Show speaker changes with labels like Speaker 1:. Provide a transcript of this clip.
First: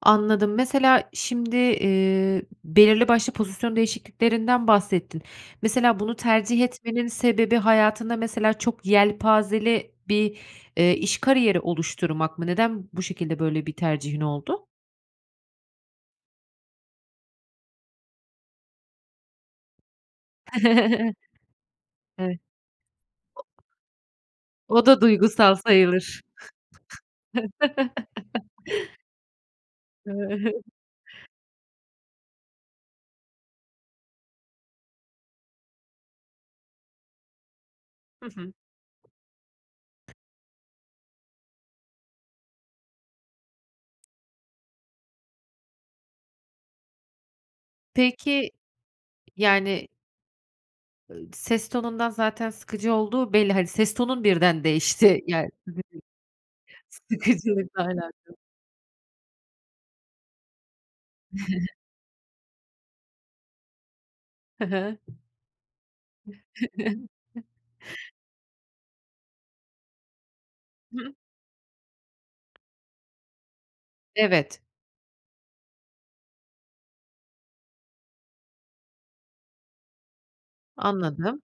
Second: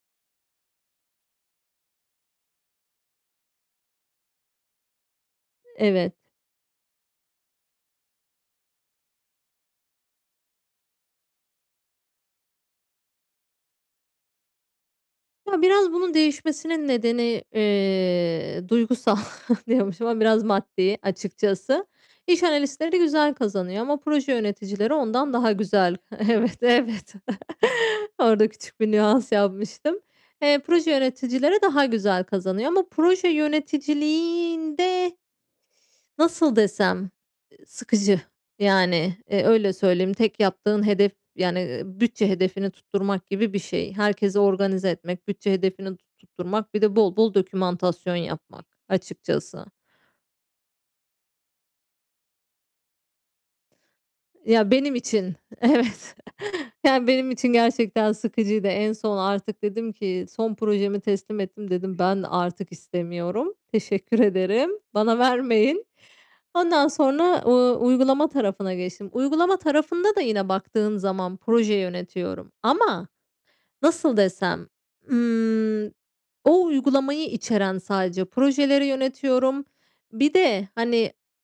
Speaker 1: Anladım. Mesela şimdi, eee, belirli başlı pozisyon değişikliklerinden bahsettin. Mesela
Speaker 2: Evet.
Speaker 1: bunu tercih etmenin sebebi hayatında mesela çok yelpazeli bir, eee, iş kariyeri oluşturmak mı? Neden bu şekilde böyle bir tercihin oldu?
Speaker 2: Ya, biraz bunun değişmesinin nedeni, eee, duygusal diyormuşum ama biraz maddi açıkçası
Speaker 1: Evet.
Speaker 2: iş analistleri güzel kazanıyor ama proje
Speaker 1: O
Speaker 2: yöneticileri
Speaker 1: da
Speaker 2: ondan daha
Speaker 1: duygusal
Speaker 2: güzel.
Speaker 1: sayılır.
Speaker 2: Evet, evet. Orada küçük bir nüans yapmıştım. Eee, proje yöneticileri daha güzel kazanıyor ama proje yöneticiliğinde, Nasıl desem, ııı, sıkıcı,
Speaker 1: Hı hı.
Speaker 2: yani, eee, öyle söyleyeyim, tek yaptığın hedef yani, eee, bütçe hedefini tutturmak gibi bir şey. Herkesi organize etmek, bütçe hedefini tut tutturmak, bir de bol bol dokümantasyon
Speaker 1: Peki,
Speaker 2: yapmak açıkçası.
Speaker 1: yani Iıı, ses tonundan zaten sıkıcı olduğu belli. Hani, ses tonun birden
Speaker 2: Ya, benim
Speaker 1: değişti.
Speaker 2: için
Speaker 1: Ya [unintelligible]
Speaker 2: evet.
Speaker 1: s
Speaker 2: Yani, benim için
Speaker 1: sıkıcı, aynen
Speaker 2: gerçekten
Speaker 1: [unintelligible]
Speaker 2: sıkıcıydı. En son artık dedim ki son projemi teslim ettim dedim, ben artık istemiyorum, teşekkür
Speaker 1: Hı
Speaker 2: ederim
Speaker 1: hı.
Speaker 2: bana vermeyin. Ondan sonra, uuu, uygulama tarafına geçtim. Uygulama tarafında da yine baktığım zaman proje yönetiyorum ama nasıl
Speaker 1: Evet.
Speaker 2: desem? Imm, o uygulamayı içeren sadece projeleri yönetiyorum. Bir de hani
Speaker 1: Anladım.